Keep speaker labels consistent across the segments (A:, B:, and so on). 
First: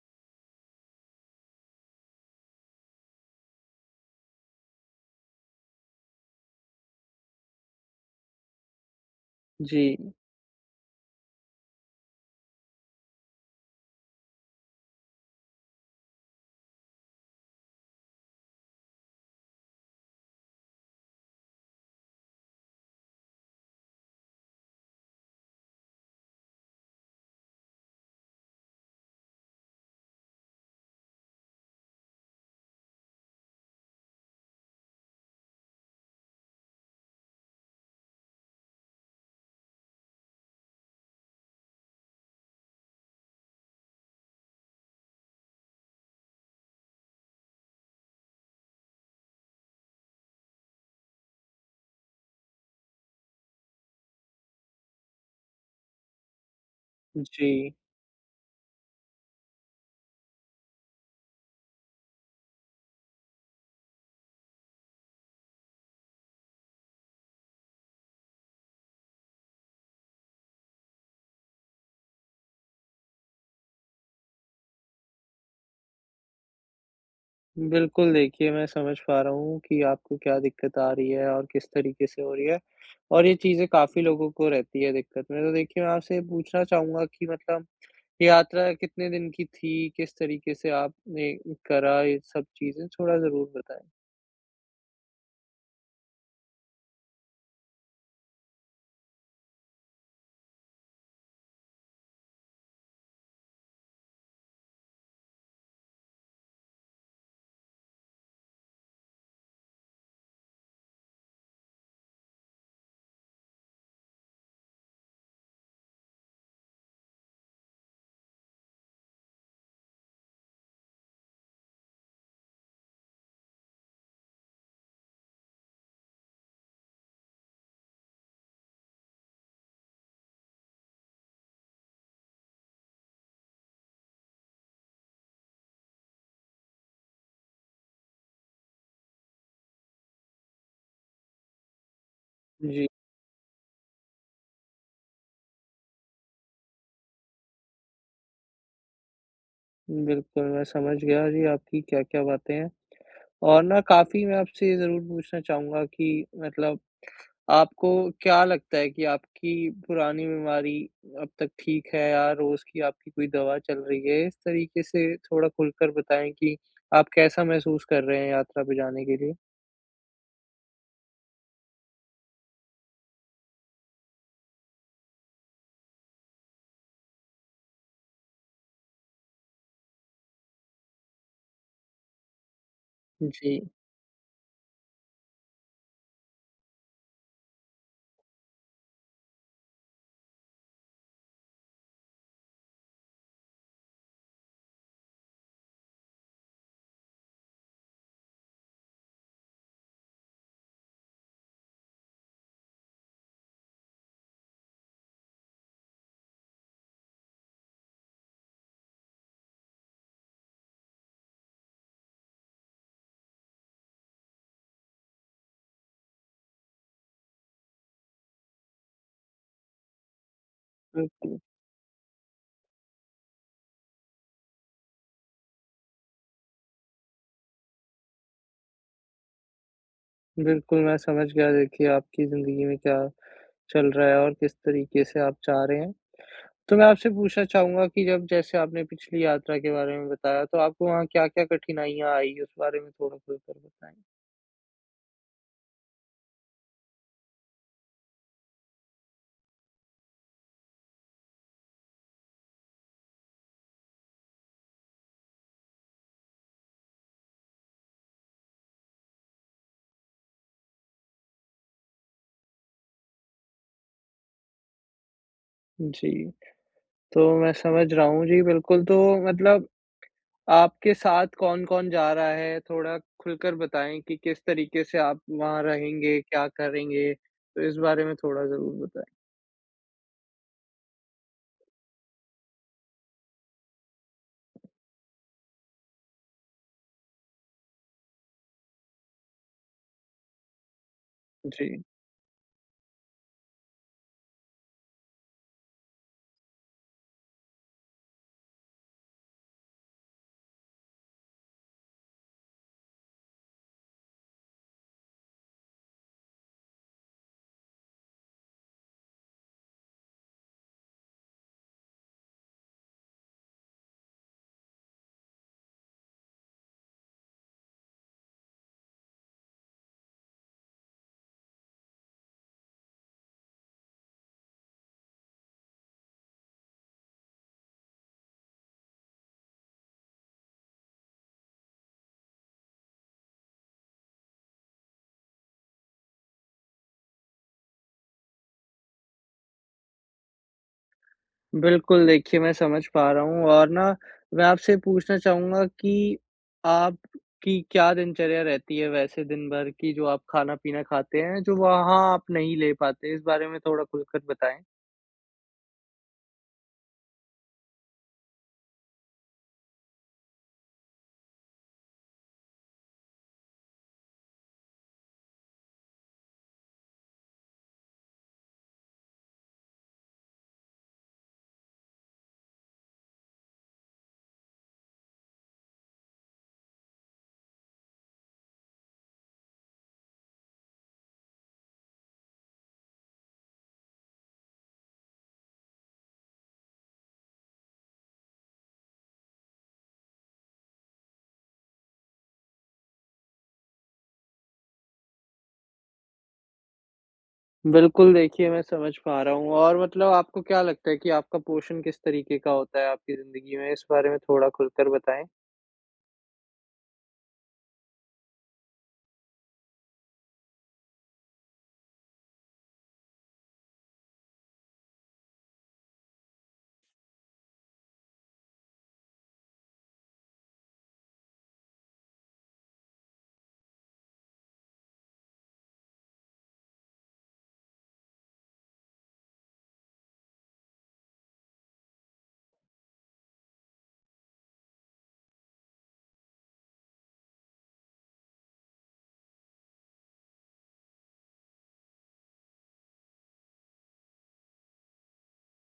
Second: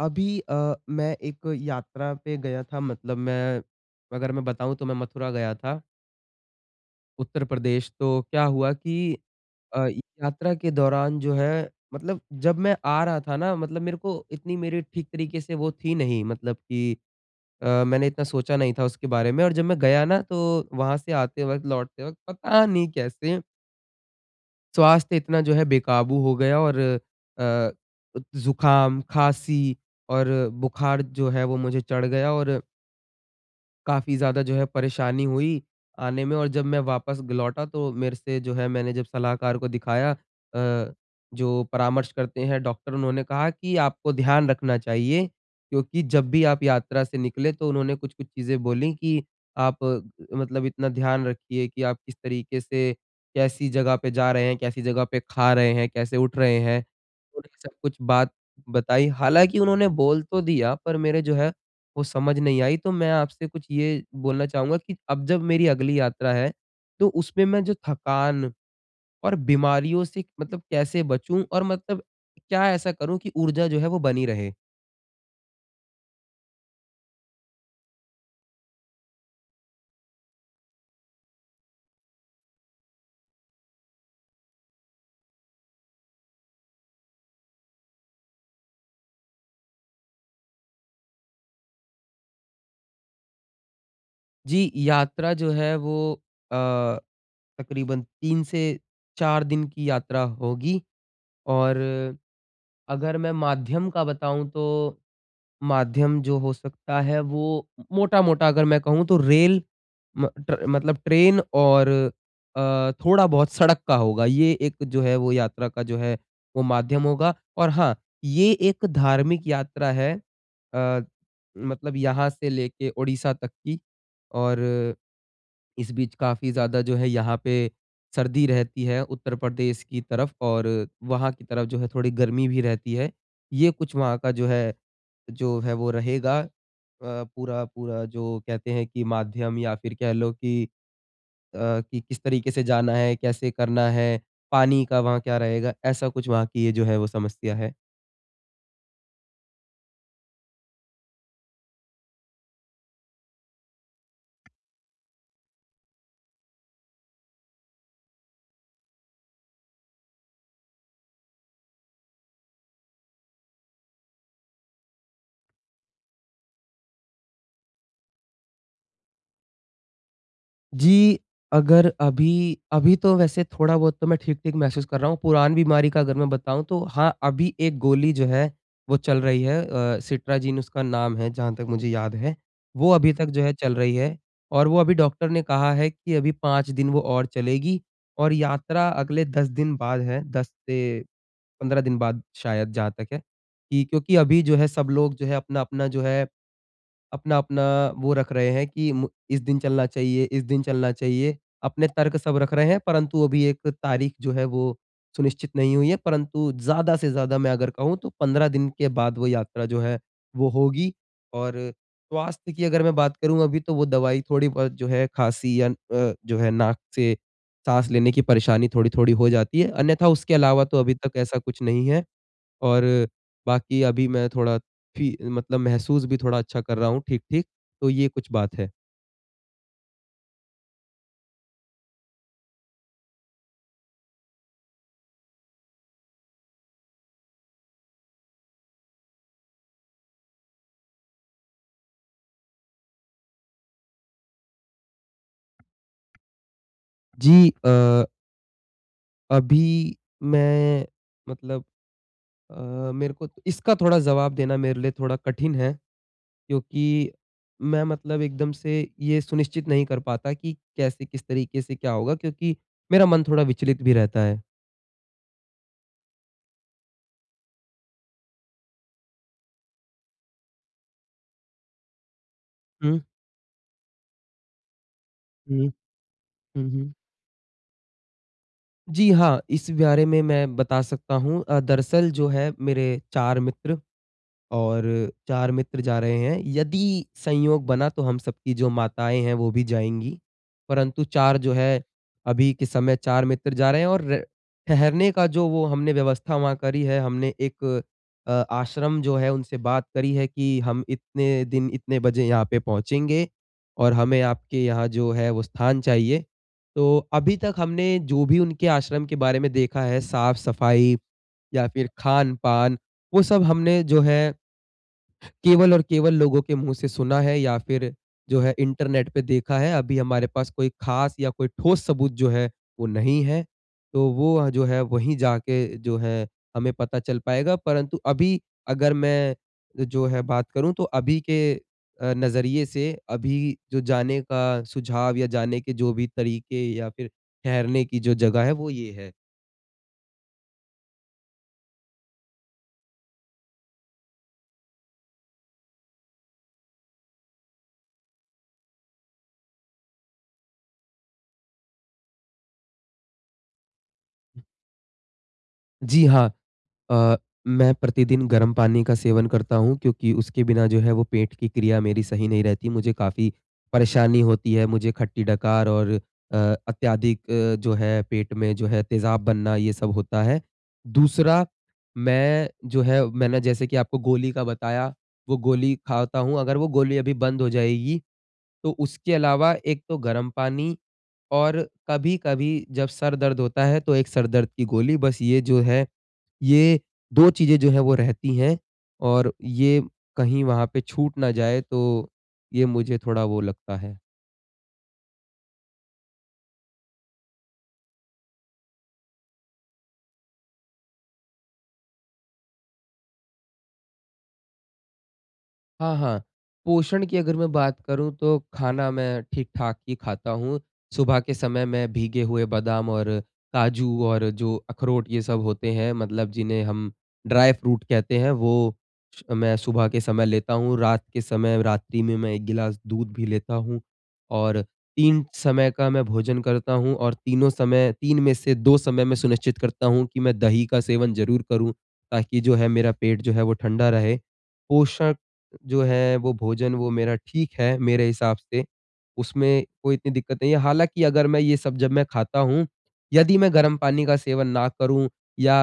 A: अभी मैं एक यात्रा पे गया था, मतलब मैं अगर मैं बताऊँ तो मैं मथुरा गया था, उत्तर प्रदेश। तो क्या हुआ कि अ,
B: जी,
A: यात्रा के दौरान जो है, मतलब जब मैं आ रहा था ना, मतलब मेरे को इतनी मेरी ठीक तरीके से वो थी नहीं, मतलब कि मैंने इतना सोचा नहीं था उसके बारे में। और जब मैं गया ना तो वहाँ से आते वक़्त, लौटते वक़्त पता नहीं कैसे स्वास्थ्य इतना जो है बेकाबू हो गया, और जुकाम, खाँसी और बुखार जो है वो मुझे चढ़ गया, और काफ़ी ज़्यादा जो है परेशानी हुई आने में। और जब मैं वापस ग लौटा तो मेरे से जो है मैंने जब सलाहकार को दिखाया, जो परामर्श करते हैं डॉक्टर, उन्होंने कहा कि आपको ध्यान रखना चाहिए, क्योंकि जब भी आप यात्रा से निकले तो उन्होंने कुछ-कुछ चीज़ें बोली कि आप मतलब इतना ध्यान रखिए कि आप किस तरीके से कैसी जगह पे जा रहे हैं, कैसी जगह पे खा रहे हैं, कैसे उठ रहे हैं। उन्होंने सब
B: जी।
A: कुछ बात बताई। हालाँकि उन्होंने बोल तो दिया, पर मेरे जो है वो समझ नहीं आई। तो मैं आपसे कुछ ये बोलना चाहूँगा कि अब जब मेरी अगली यात्रा है, तो उसमें मैं जो थकान और बीमारियों से मतलब कैसे बचूँ, और मतलब क्या ऐसा करूँ कि ऊर्जा जो है वो बनी रहे?
B: बिल्कुल, देखिए मैं समझ पा रहा हूँ कि आपको क्या दिक्कत आ रही है और किस तरीके से हो रही है, और ये चीज़ें काफ़ी लोगों को रहती है दिक्कत में। तो देखिए, मैं आपसे ये पूछना चाहूँगा कि मतलब ये यात्रा कितने दिन की थी? किस तरीके से आपने करा ये सब चीज़ें? थोड़ा ज़रूर बताएँ।
A: जी, यात्रा जो है वो अ, तकरीबन 3 से 4 दिन की यात्रा होगी। और अगर मैं माध्यम का बताऊँ तो माध्यम जो हो सकता है वो मोटा-मोटा अगर मैं कहूँ तो रेल, म ट्र मतलब ट्रेन, और थोड़ा बहुत सड़क का होगा। ये एक जो है वो यात्रा का जो है वो माध्यम होगा। और हाँ, ये एक धार्मिक यात्रा है, अ, मतलब यहाँ से लेके ओडिशा तक की। और इस बीच काफ़ी ज़्यादा जो है यहाँ पे सर्दी रहती है उत्तर प्रदेश की तरफ, और वहाँ की तरफ जो है थोड़ी गर्मी भी रहती है। ये कुछ वहाँ का जो है वो रहेगा, पूरा पूरा जो कहते हैं कि माध्यम, या फिर कह लो कि कि किस तरीके से
B: जी,
A: जाना है, कैसे करना है, पानी का वहाँ क्या रहेगा, ऐसा कुछ वहाँ की ये जो है वो समस्या है।
B: बिल्कुल मैं समझ गया जी, आपकी क्या-क्या बातें हैं, और ना काफ़ी मैं आपसे ये ज़रूर पूछना चाहूँगा कि मतलब आपको क्या लगता है कि आपकी पुरानी बीमारी अब तक ठीक है, या रोज़ की आपकी कोई दवा चल रही है? इस तरीके से थोड़ा खुलकर बताएँ कि आप कैसा महसूस कर रहे हैं यात्रा पे जाने के लिए?
A: जी, अगर अभी अभी तो वैसे थोड़ा बहुत तो मैं ठीक-ठीक महसूस कर रहा हूँ। पुरान बीमारी का अगर मैं बताऊँ तो हाँ, अभी एक गोली जो है वो चल रही है, सिट्राजिन उसका नाम है जहाँ तक मुझे याद है। वो अभी तक जो है
B: जी,
A: चल रही है, और वो अभी डॉक्टर ने कहा है कि अभी 5 दिन वो और चलेगी, और यात्रा अगले 10 दिन बाद है, 10 से 15 दिन बाद शायद जहाँ तक है। कि क्योंकि अभी जो है सब लोग जो है अपना-अपना वो रख रहे हैं कि मु इस दिन चलना चाहिए, इस दिन चलना चाहिए। अपने तर्क सब रख रहे हैं, परंतु अभी एक तारीख जो है वो सुनिश्चित नहीं हुई है, परंतु ज़्यादा से ज़्यादा मैं अगर कहूँ तो 15 दिन के बाद वो यात्रा जो है वो होगी। और स्वास्थ्य की अगर मैं बात करूँ अभी, तो वो दवाई थोड़ी बहुत जो है खाँसी या जो है नाक से साँस लेने की परेशानी थोड़ी-थोड़ी हो जाती है। अन्यथा उसके अलावा तो अभी तक ऐसा
B: बिल्कुल।
A: कुछ नहीं है। और बाकी अभी मैं थोड़ा फी मतलब महसूस भी थोड़ा अच्छा कर रहा हूँ ठीक-ठीक, तो ये कुछ बात है।
B: बिल्कुल, मैं समझ गया। देखिए, आपकी ज़िंदगी में क्या चल रहा है और किस तरीके से आप चाह रहे हैं। तो मैं आपसे पूछना चाहूँगा कि जब जैसे आपने पिछली यात्रा के बारे में बताया, तो आपको वहाँ क्या-क्या कठिनाइयाँ आई? उस बारे में थोड़ा खुलकर बताएँ।
A: जी अभी मैं मतलब मेरे को तो इसका थोड़ा जवाब देना मेरे लिए थोड़ा कठिन है, क्योंकि मैं मतलब एकदम से ये सुनिश्चित नहीं कर पाता कि कैसे, किस तरीके से क्या होगा, क्योंकि मेरा मन थोड़ा विचलित भी रहता है।
B: जी। तो मैं समझ रहा हूँ। जी, बिल्कुल। तो मतलब आपके साथ कौन-कौन जा रहा है? थोड़ा
A: हुँ,
B: खुलकर बताएँ कि किस तरीके से आप वहाँ
A: हुँ।
B: रहेंगे, क्या
A: हुँ, हुँ।
B: करेंगे? तो इस बारे में थोड़ा ज़रूर
A: जी
B: बताएँ।
A: हाँ, इस बारे में मैं बता सकता हूँ। दरअसल जो है मेरे 4 मित्र और 4 मित्र जा रहे हैं। यदि संयोग बना तो हम सबकी जो माताएँ हैं वो भी जाएँगी। परंतु 4 जो है
B: जी,
A: अभी के समय 4 मित्र जा रहे हैं, और र ठहरने का जो वो हमने व्यवस्था वहाँ करी है, हमने एक आश्रम जो है उनसे बात करी है कि हम इतने दिन इतने बजे यहाँ पे पहुँचेंगे, और हमें आपके यहाँ जो है वो स्थान चाहिए। तो अभी तक हमने जो भी उनके आश्रम के बारे में देखा है, साफ-सफाई या फिर खान-पान, वो सब हमने जो है केवल और केवल लोगों के मुँह से सुना है, या फिर जो है इंटरनेट पे देखा है। अभी हमारे पास कोई ख़ास या कोई ठोस सबूत जो है वो नहीं है। तो वो जो है वहीं जाके जो है हमें पता चल पाएगा, परंतु अभी अगर मैं जो है बात करूँ तो अभी के नज़रिए से अभी जो जाने का सुझाव या जाने के जो भी तरीके या फिर ठहरने की जो जगह है वो ये है।
B: बिल्कुल। देखिए, मैं समझ पा रहा हूँ, और ना मैं आपसे पूछना चाहूँगा कि आपकी क्या दिनचर्या रहती है वैसे दिन भर की? जो आप खाना-पीना खाते हैं, जो वहाँ आप नहीं ले पाते? इस बारे में थोड़ा खुलकर बताएँ।
A: जी हाँ, अ, मैं प्रतिदिन गर्म पानी का सेवन करता हूँ, क्योंकि उसके बिना जो है वो पेट की क्रिया मेरी सही नहीं रहती। मुझे काफ़ी परेशानी होती है, मुझे खट्टी डकार और अ, अत्यधिक जो है पेट में जो है तेज़ाब बनना, ये सब होता है। दूसरा, मैं जो है मैंने जैसे कि आपको गोली का बताया, वो गोली खाता हूँ। अगर वो गोली अभी बंद हो जाएगी, तो उसके अलावा एक तो गर्म पानी, और कभी-कभी जब सर दर्द होता है तो एक सर दर्द की गोली, बस ये जो है ये 2 चीज़ें जो है वो रहती हैं। और ये कहीं वहाँ पे छूट ना जाए, तो ये मुझे थोड़ा वो लगता है।
B: बिल्कुल, देखिए, मैं समझ पा रहा हूँ। और मतलब आपको क्या लगता है कि आपका पोषण किस तरीके का होता है आपकी ज़िंदगी में? इस बारे में थोड़ा खुलकर बताएँ।
A: हाँ, हाँ। पोषण की अगर मैं बात करूँ तो खाना मैं ठीक-ठाक ही खाता हूँ। सुबह के समय मैं भीगे हुए बादाम और काजू और जो अखरोट ये सब होते हैं, मतलब जिन्हें हम ड्राई फ्रूट कहते हैं, वो श मैं सुबह के समय लेता हूँ। रात के समय, रात्रि में मैं 1 गिलास दूध भी लेता हूँ, और 3 समय का मैं भोजन करता हूँ, और तीनों समय 3 में से 2 समय मैं सुनिश्चित करता हूँ कि मैं दही का सेवन ज़रूर करूँ, ताकि जो है मेरा पेट जो है वो ठंडा रहे। पोषण जो है वो भोजन वो मेरा ठीक है मेरे हिसाब से, उसमें कोई इतनी दिक्कत नहीं है। हालाँकि अगर मैं ये सब जब मैं खाता हूँ, यदि मैं गर्म पानी का सेवन ना करूँ, या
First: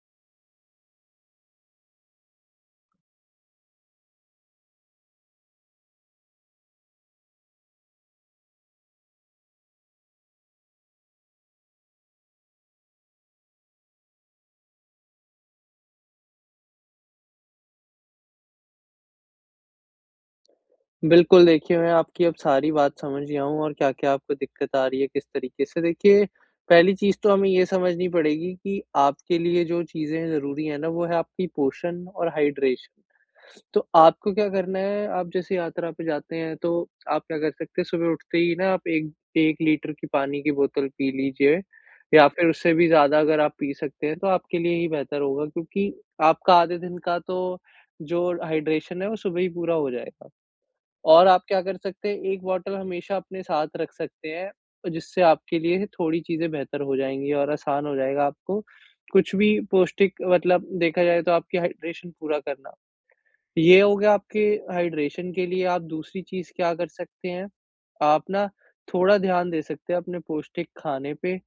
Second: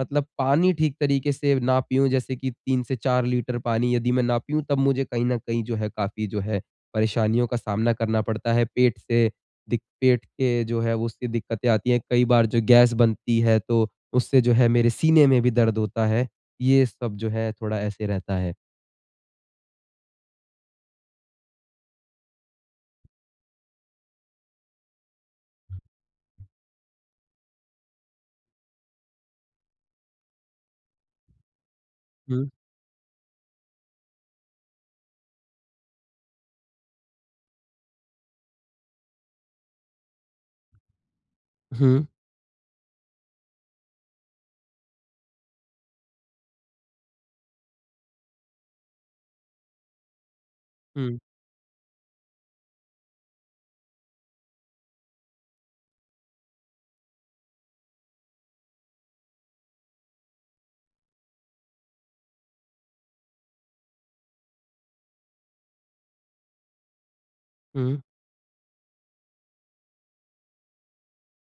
A: मतलब पानी ठीक तरीके से ना पीऊँ, जैसे कि 3 से 4 लीटर पानी यदि मैं ना पीऊँ, तब मुझे कहीं न कहीं जो है काफ़ी जो है परेशानियों का सामना करना पड़ता है। पेट से दिक पेट के जो है उससे दिक्कतें आती हैं। कई बार जो गैस बनती है तो उससे जो है मेरे सीने में भी दर्द होता है। ये सब जो है थोड़ा ऐसे रहता है।
B: बिल्कुल, देखिए, मैं आपकी अब सारी बात समझ गया हूँ, और क्या-क्या आपको दिक्कत आ रही है, किस तरीके से। देखिए, पहली चीज़ तो हमें ये समझनी पड़ेगी कि आपके लिए जो चीज़ें ज़रूरी हैं ना, वो है आपकी पोषण और हाइड्रेशन। तो आपको क्या करना है, आप जैसे यात्रा पे जाते हैं, तो आप क्या कर सकते हैं, सुबह उठते ही ना आप 1 1 लीटर की पानी की बोतल पी लीजिए,
A: हुँ,
B: या फिर उससे भी ज़्यादा अगर आप पी सकते हैं, तो आपके लिए ही बेहतर होगा, क्योंकि आपका आधे दिन का तो जो हाइड्रेशन है, वो सुबह ही पूरा हो जाएगा।
A: हुँ,
B: और आप क्या कर सकते हैं, 1 बॉटल हमेशा अपने साथ रख सकते हैं, जिससे आपके लिए थोड़ी चीज़ें बेहतर हो जाएँगी, और आसान हो जाएगा आपको कुछ भी पौष्टिक, मतलब देखा जाए तो आपकी हाइड्रेशन पूरा करना। ये हो गया आपके हाइड्रेशन के लिए। आप दूसरी चीज़ क्या कर सकते हैं,
A: हुँ,
B: आप ना थोड़ा ध्यान दे सकते हैं अपने पौष्टिक खाने पे,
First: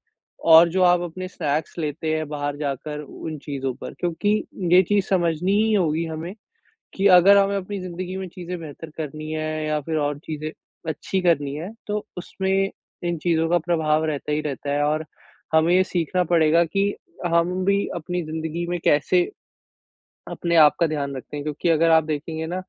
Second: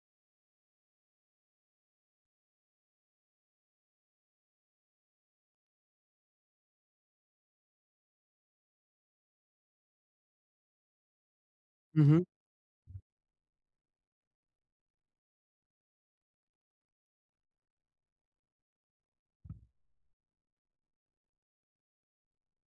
B: और जो आप अपने स्नैक्स लेते हैं बाहर जाकर, उन चीज़ों पर। क्योंकि ये चीज़ समझनी ही होगी हमें कि अगर हमें अपनी ज़िंदगी में चीज़ें बेहतर करनी है या फिर और चीज़ें अच्छी करनी है,
A: हुँ,
B: तो
A: हुँ,
B: उसमें इन चीज़ों का प्रभाव रहता ही रहता है। और हमें ये सीखना पड़ेगा कि हम भी अपनी ज़िंदगी में कैसे अपने आप का ध्यान रखते हैं, क्योंकि अगर आप देखेंगे ना,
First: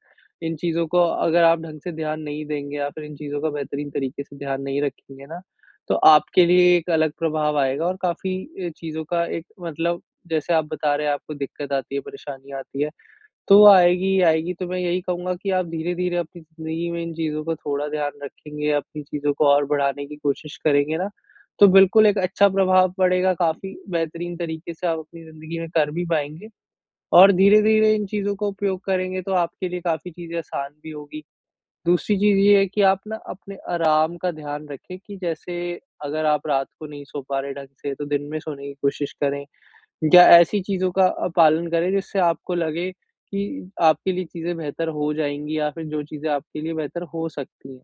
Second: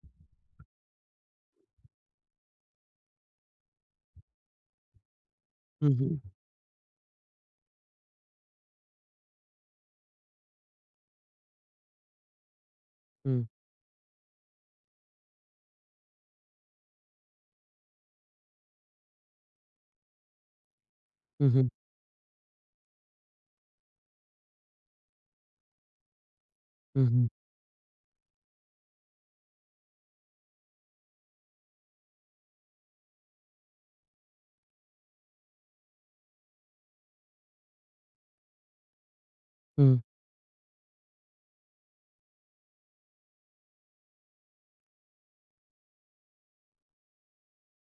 B: इन चीज़ों को अगर आप ढंग से ध्यान नहीं देंगे या फिर इन चीज़ों का बेहतरीन तरीके से ध्यान नहीं रखेंगे ना,
A: हुँ,
B: तो
A: हुँ,
B: आपके लिए एक अलग प्रभाव आएगा, और काफ़ी चीज़ों का एक, मतलब जैसे आप बता रहे हैं आपको दिक्कत आती है, परेशानी आती है,
A: हुँ,
B: तो वो आएगी ही आएगी। तो मैं यही कहूँगा कि आप धीरे-धीरे अपनी ज़िंदगी में इन चीज़ों को थोड़ा ध्यान रखेंगे, अपनी चीज़ों को और बढ़ाने की कोशिश करेंगे ना,
A: हुँ,
B: तो बिल्कुल एक अच्छा प्रभाव पड़ेगा, काफ़ी बेहतरीन तरीके से आप अपनी ज़िंदगी में कर भी पाएँगे।
A: हुँ, हुँ,
B: और धीरे-धीरे इन चीज़ों का उपयोग करेंगे, तो आपके लिए काफ़ी चीज़ें आसान भी होगी। दूसरी चीज़ ये है कि आप ना अपने आराम का ध्यान रखें, कि जैसे अगर आप रात को नहीं सो पा रहे ढंग से, तो दिन में सोने की कोशिश करें,
A: हुँ,
B: या ऐसी चीज़ों का पालन करें जिससे आपको लगे कि आपके लिए चीज़ें बेहतर हो जाएँगी, या फिर जो चीज़ें आपके लिए बेहतर हो सकती हैं।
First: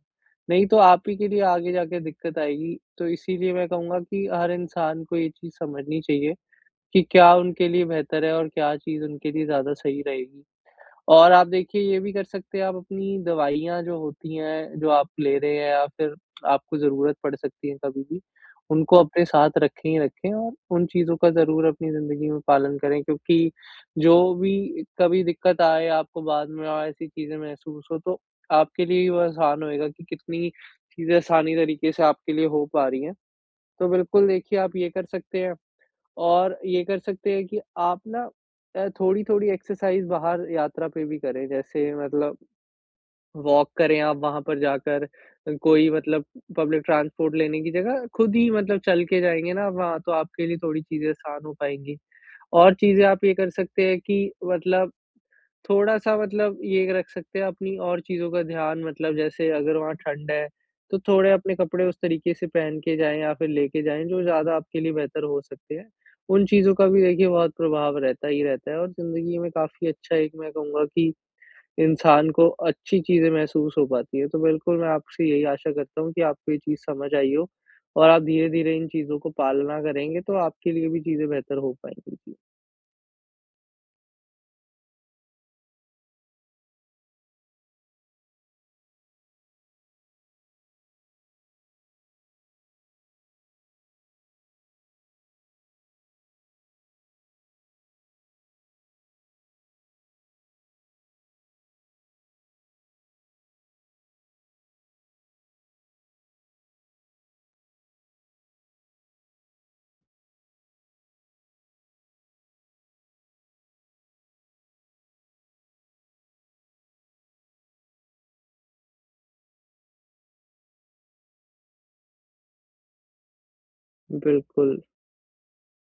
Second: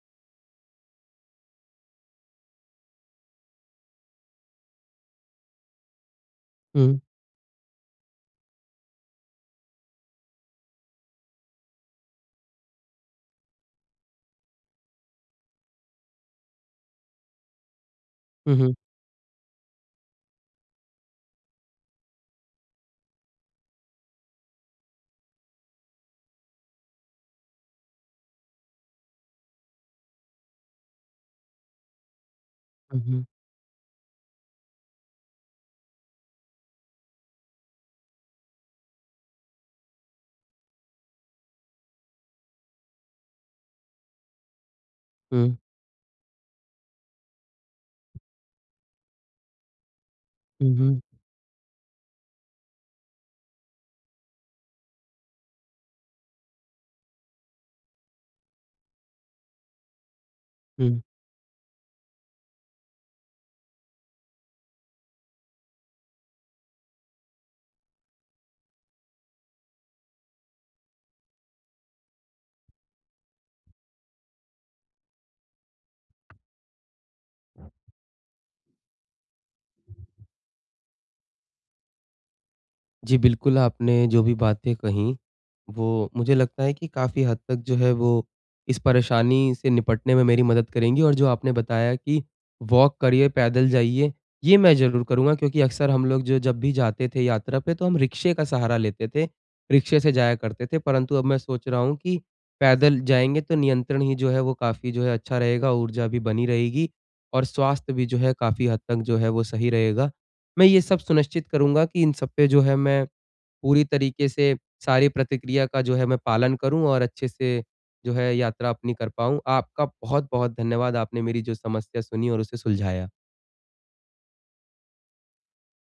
B: नहीं तो आप ही के लिए आगे जाके दिक्कत आएगी। तो इसीलिए मैं कहूँगा कि हर इंसान को ये चीज़ समझनी चाहिए
A: हुँ,
B: कि क्या उनके लिए बेहतर है, और क्या चीज़ उनके लिए ज़्यादा सही रहेगी। और आप देखिए, ये भी कर सकते हैं आप, अपनी दवाइयाँ जो होती हैं, जो आप ले रहे हैं या फिर आपको ज़रूरत पड़ सकती है कभी भी,
A: हुँ, हुँ,
B: उनको अपने साथ रखें ही रखें, और उन चीज़ों का ज़रूर अपनी ज़िंदगी में पालन करें। क्योंकि जो भी कभी दिक्कत आए आपको बाद में, और ऐसी चीज़ें महसूस हो, तो आपके लिए ही वो आसान होएगा कि कितनी चीज़ें आसानी तरीके से आपके लिए हो पा
A: हुँ,
B: रही
A: हुँ,
B: हैं।
A: हुँ,
B: तो बिल्कुल, देखिए, आप ये कर सकते हैं। और ये कर सकते हैं कि आप ना थोड़ी-थोड़ी एक्सरसाइज़ बाहर यात्रा पे भी करें, जैसे मतलब वॉक करें आप वहाँ पर जाकर, कोई मतलब पब्लिक ट्रांसपोर्ट लेने की जगह खुद ही मतलब चल के जाएँगे ना आप वहाँ, तो आपके लिए
A: हुँ,
B: थोड़ी
A: हुँ,
B: चीज़ें आसान हो पाएँगी। और चीज़ें आप ये कर सकते हैं कि मतलब थोड़ा-सा मतलब ये रख सकते हैं अपनी और चीज़ों का ध्यान, मतलब जैसे अगर वहाँ ठंड है, तो
A: हुँ।
B: थोड़े अपने कपड़े उस तरीके से पहन के जाएँ या फिर लेके जाएँ जो ज़्यादा आपके लिए बेहतर हो सकते हैं। उन चीज़ों का भी देखिए बहुत प्रभाव रहता ही रहता है, और ज़िंदगी में काफ़ी अच्छा, एक मैं कहूँगा कि इंसान को अच्छी चीज़ें महसूस हो पाती है। तो बिल्कुल, मैं आपसे यही आशा करता हूँ कि आपको ये चीज़ समझ आई हो, और आप धीरे-धीरे इन चीज़ों को पालना करेंगे, तो आपके लिए भी चीज़ें बेहतर हो पाएँगी। जी,
A: जी, बिल्कुल, आपने जो भी बातें कहीं, वो मुझे लगता है कि काफ़ी हद तक जो है वो इस परेशानी से निपटने में मेरी मदद करेंगी, और जो आपने बताया कि वॉक करिए, पैदल जाइए, ये मैं ज़रूर करूँगा, क्योंकि अक्सर हम लोग जो जब भी जाते थे यात्रा पे, तो हम रिक्शे का सहारा लेते थे, रिक्शे से जाया करते थे। परंतु अब मैं सोच रहा हूँ कि पैदल जाएँगे तो नियंत्रण ही जो है वो काफ़ी जो है अच्छा रहेगा, ऊर्जा भी बनी रहेगी, और स्वास्थ्य भी जो है काफ़ी हद तक जो है वो सही रहेगा। मैं ये सब सुनिश्चित करूँगा कि इन सब पे जो है मैं पूरी तरीके से सारी प्रतिक्रिया का जो है मैं पालन करूँ, और अच्छे से जो है यात्रा अपनी कर पाऊँ। आपका बहुत-बहुत धन्यवाद, आपने मेरी जो समस्या सुनी और उसे सुलझाया।
B: बिल्कुल।